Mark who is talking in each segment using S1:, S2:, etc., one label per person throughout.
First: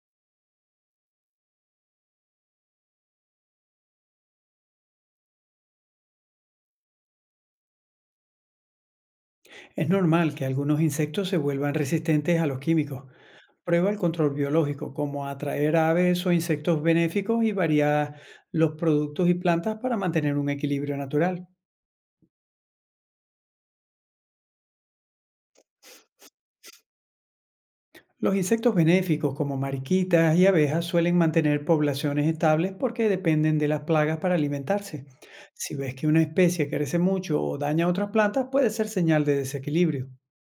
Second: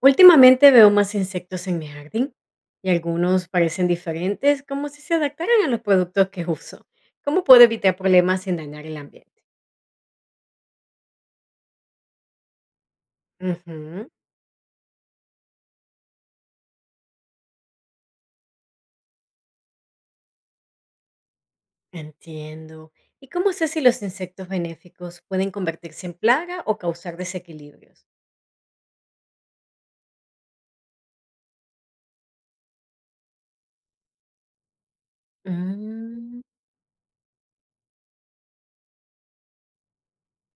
S1: Últimamente veo más insectos en mi jardín y algunos parecen diferentes, como si se adaptaran a los productos que uso. ¿Cómo puedo evitar problemas sin dañar el ambiente?
S2: Es normal que algunos insectos se vuelvan resistentes a los químicos. Prueba el
S1: Ujú,
S2: control biológico, como atraer aves o insectos benéficos y variar los productos y plantas para mantener un equilibrio natural.
S1: entiendo. ¿Y cómo sé si los insectos benéficos pueden convertirse en plaga o causar desequilibrios?
S2: Los insectos benéficos, como mariquitas y abejas, suelen mantener poblaciones estables porque dependen de las plagas para alimentarse. Si ves que una
S1: Mm,
S2: especie crece mucho o daña a otras plantas, puede ser señal de desequilibrio.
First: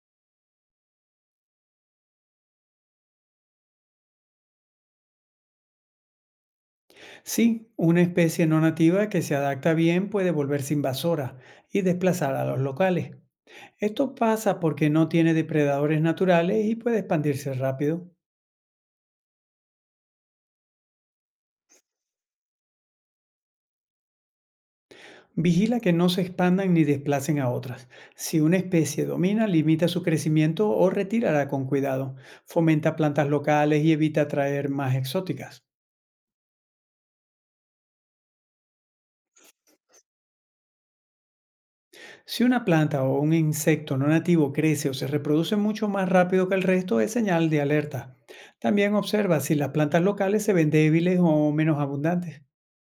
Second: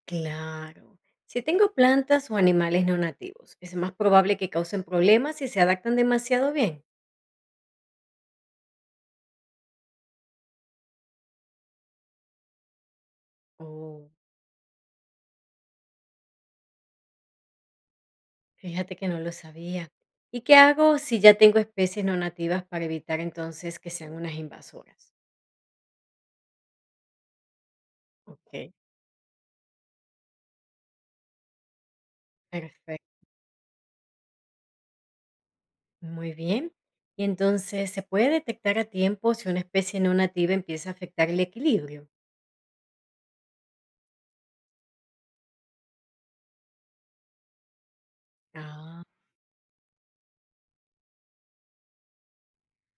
S1: claro. Si tengo plantas o animales no nativos, es más probable que causen problemas si se adaptan demasiado bien.
S2: Sí, una especie no nativa que se adapta bien puede volverse invasora y desplazar a los locales.
S1: Oh.
S2: Esto pasa porque no tiene depredadores naturales y puede expandirse rápido.
S1: Fíjate que no lo sabía. ¿Y qué hago si ya tengo especies no nativas para evitar entonces que sean unas invasoras?
S2: Vigila que no se expandan ni desplacen a otras. Si una
S1: Ok.
S2: especie domina, limita su crecimiento o retírala con cuidado. Fomenta
S1: Perfecto,
S2: plantas locales y evita traer más exóticas.
S1: muy bien. Y entonces, ¿se puede detectar a tiempo si una especie no nativa empieza a afectar el equilibrio?
S2: Si una planta o un insecto no nativo crece o se reproduce mucho más rápido que el resto, es señal de alerta. También
S1: Ah,
S2: observa si las plantas locales se ven débiles o menos abundantes.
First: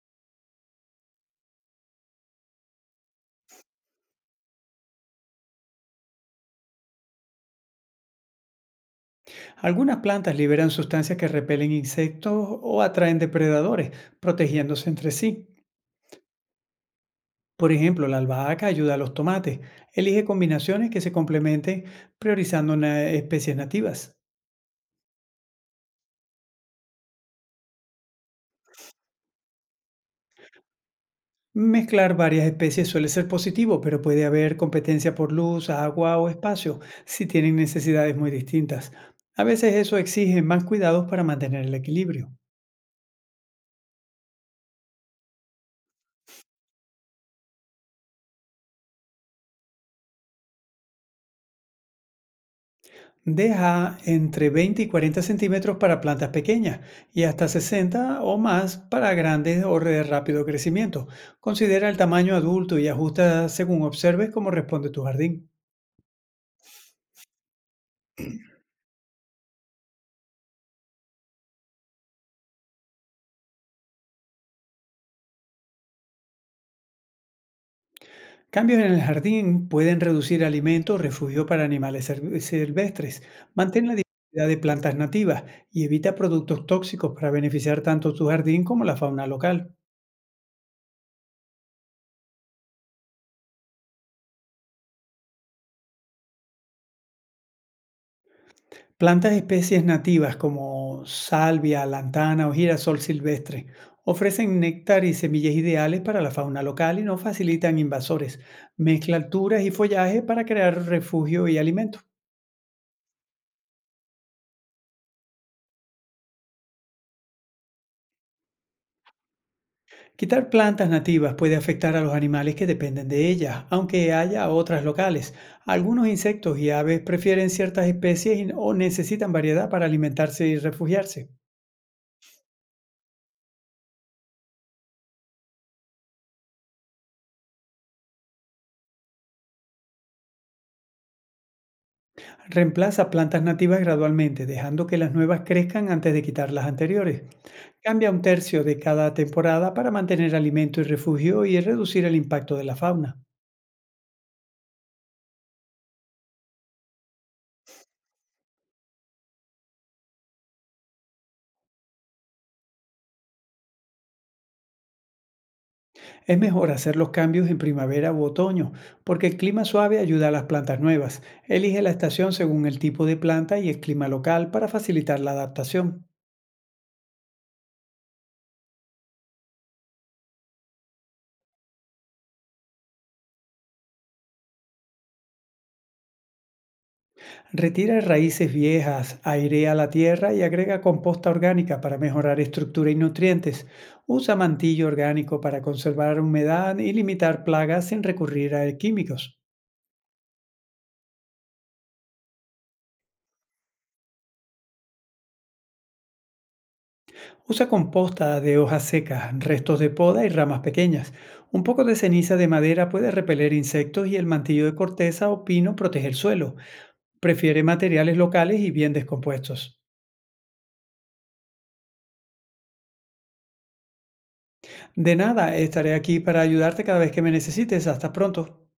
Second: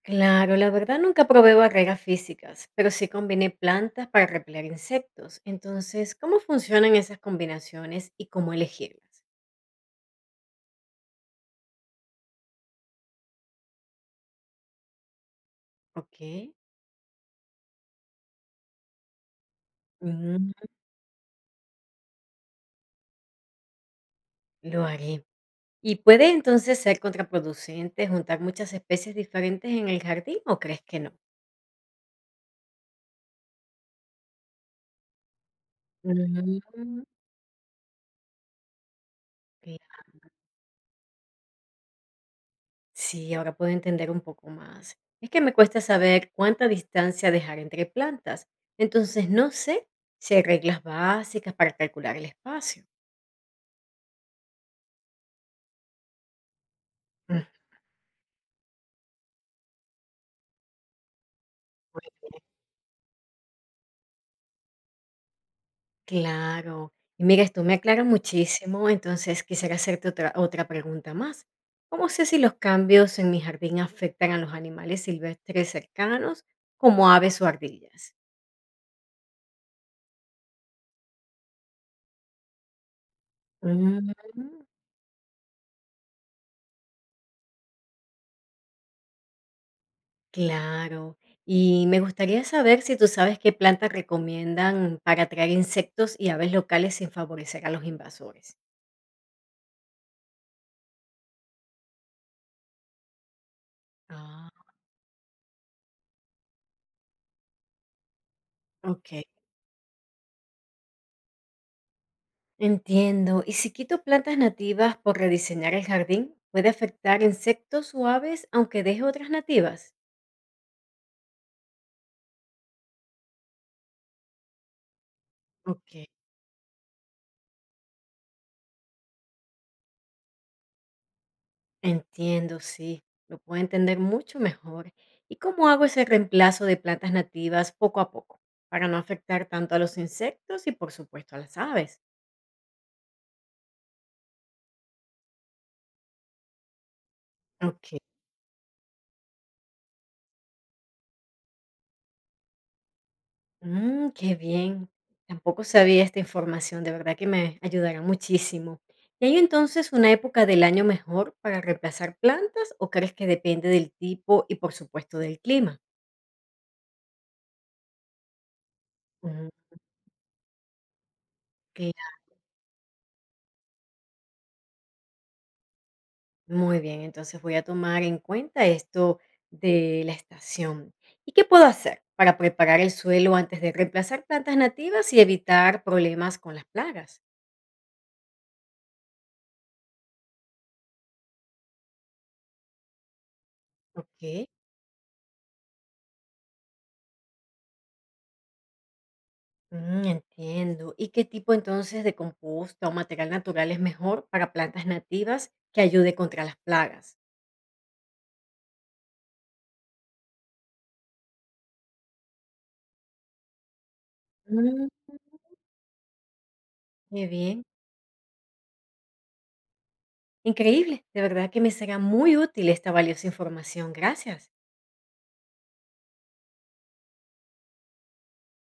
S1: claro, la verdad nunca probé barreras físicas, pero sí combiné plantas para repeler insectos. Entonces, ¿cómo funcionan esas combinaciones y cómo elegirlas?
S2: Algunas plantas liberan sustancias que repelen insectos o atraen depredadores, protegiéndose entre sí.
S1: Ok.
S2: Por ejemplo, la albahaca ayuda a los tomates. Elige
S1: Mm,
S2: combinaciones que se complementen, priorizando especies nativas.
S1: lo haré. ¿Y puede entonces ser contraproducente juntar muchas especies diferentes en el jardín o crees que no?
S2: Mezclar varias especies suele ser positivo, pero puede haber competencia por luz, agua o espacio
S1: Mm,
S2: si tienen necesidades muy distintas. A veces eso
S1: cla-
S2: exige más cuidados para mantener el equilibrio.
S1: Sí, ahora puedo entender un poco más. Es que me cuesta saber cuánta distancia dejar entre plantas. Entonces no sé si hay reglas básicas para calcular el espacio.
S2: Deja entre 20 y 40 centímetros para plantas pequeñas y
S1: Mm,
S2: hasta 60 o más para grandes o de rápido crecimiento. Considera el
S1: muy
S2: tamaño
S1: bien.
S2: adulto y ajusta según observes cómo responde tu jardín.
S1: Claro. Y mira, esto me aclara muchísimo, entonces quisiera hacerte otra pregunta más. ¿Cómo sé si los cambios en mi jardín afectan a los animales silvestres cercanos, como aves o ardillas?
S2: Cambios en el jardín pueden reducir alimentos, refugio para animales silvestres. Mantén la
S1: Mm,
S2: diversidad de plantas nativas y evita productos tóxicos para beneficiar tanto tu jardín como la fauna local.
S1: claro. Y me gustaría saber si tú sabes qué plantas recomiendan para atraer insectos y aves locales sin favorecer a los invasores.
S2: Plantas de especies nativas como salvia, lantana o girasol silvestre ofrecen
S1: Ah,
S2: néctar y semillas ideales para la fauna local y no facilitan invasores. Mezcla
S1: ok.
S2: alturas y follaje para crear refugio y alimento.
S1: Entiendo. ¿Y si quito plantas nativas por rediseñar el jardín, puede afectar insectos o aves aunque deje otras nativas?
S2: Quitar plantas nativas puede afectar a los animales que dependen de ellas, aunque haya otras locales.
S1: Ok.
S2: Algunos insectos y aves prefieren ciertas especies no, o necesitan variedad para alimentarse y refugiarse.
S1: Entiendo, sí. Lo puedo entender mucho mejor. ¿Y cómo hago ese reemplazo de plantas nativas poco a poco para no afectar tanto a los insectos y por supuesto a las aves?
S2: Reemplaza plantas nativas gradualmente, dejando que las nuevas crezcan antes de quitar las anteriores.
S1: Ok.
S2: Cambia un tercio de cada temporada para mantener alimento y refugio y reducir el impacto de la fauna.
S1: Mm, qué bien. Tampoco sabía esta información, de verdad que me ayudará muchísimo. ¿Y hay entonces una época del año mejor para reemplazar plantas o crees que depende del tipo y por supuesto del clima?
S2: Es mejor hacer los cambios en primavera u otoño, porque el
S1: Mm,
S2: clima suave ayuda a las plantas nuevas. Elige la
S1: claro.
S2: estación según el tipo de planta y el clima local para facilitar la adaptación.
S1: Muy bien, entonces voy a tomar en cuenta esto de la estación. ¿Y qué puedo hacer para preparar el suelo antes de reemplazar plantas nativas y evitar problemas con las plagas?
S2: Retira raíces viejas, airea la tierra y agrega composta orgánica para mejorar estructura y nutrientes.
S1: Ok.
S2: Usa mantillo orgánico para conservar humedad y limitar plagas sin recurrir a químicos.
S1: Mm, entiendo. ¿Y qué tipo entonces de composta o material natural es mejor para plantas nativas que ayude contra las plagas?
S2: Usa composta de hojas secas, restos de poda y ramas pequeñas. Un poco de ceniza de madera puede repeler insectos y el mantillo de
S1: Mm,
S2: corteza o pino protege el suelo.
S1: qué bien.
S2: Prefiere materiales locales y bien descompuestos.
S1: Increíble. De verdad que me será muy útil esta valiosa información. Gracias.
S2: De nada, estaré aquí para ayudarte cada vez que me necesites. Hasta pronto.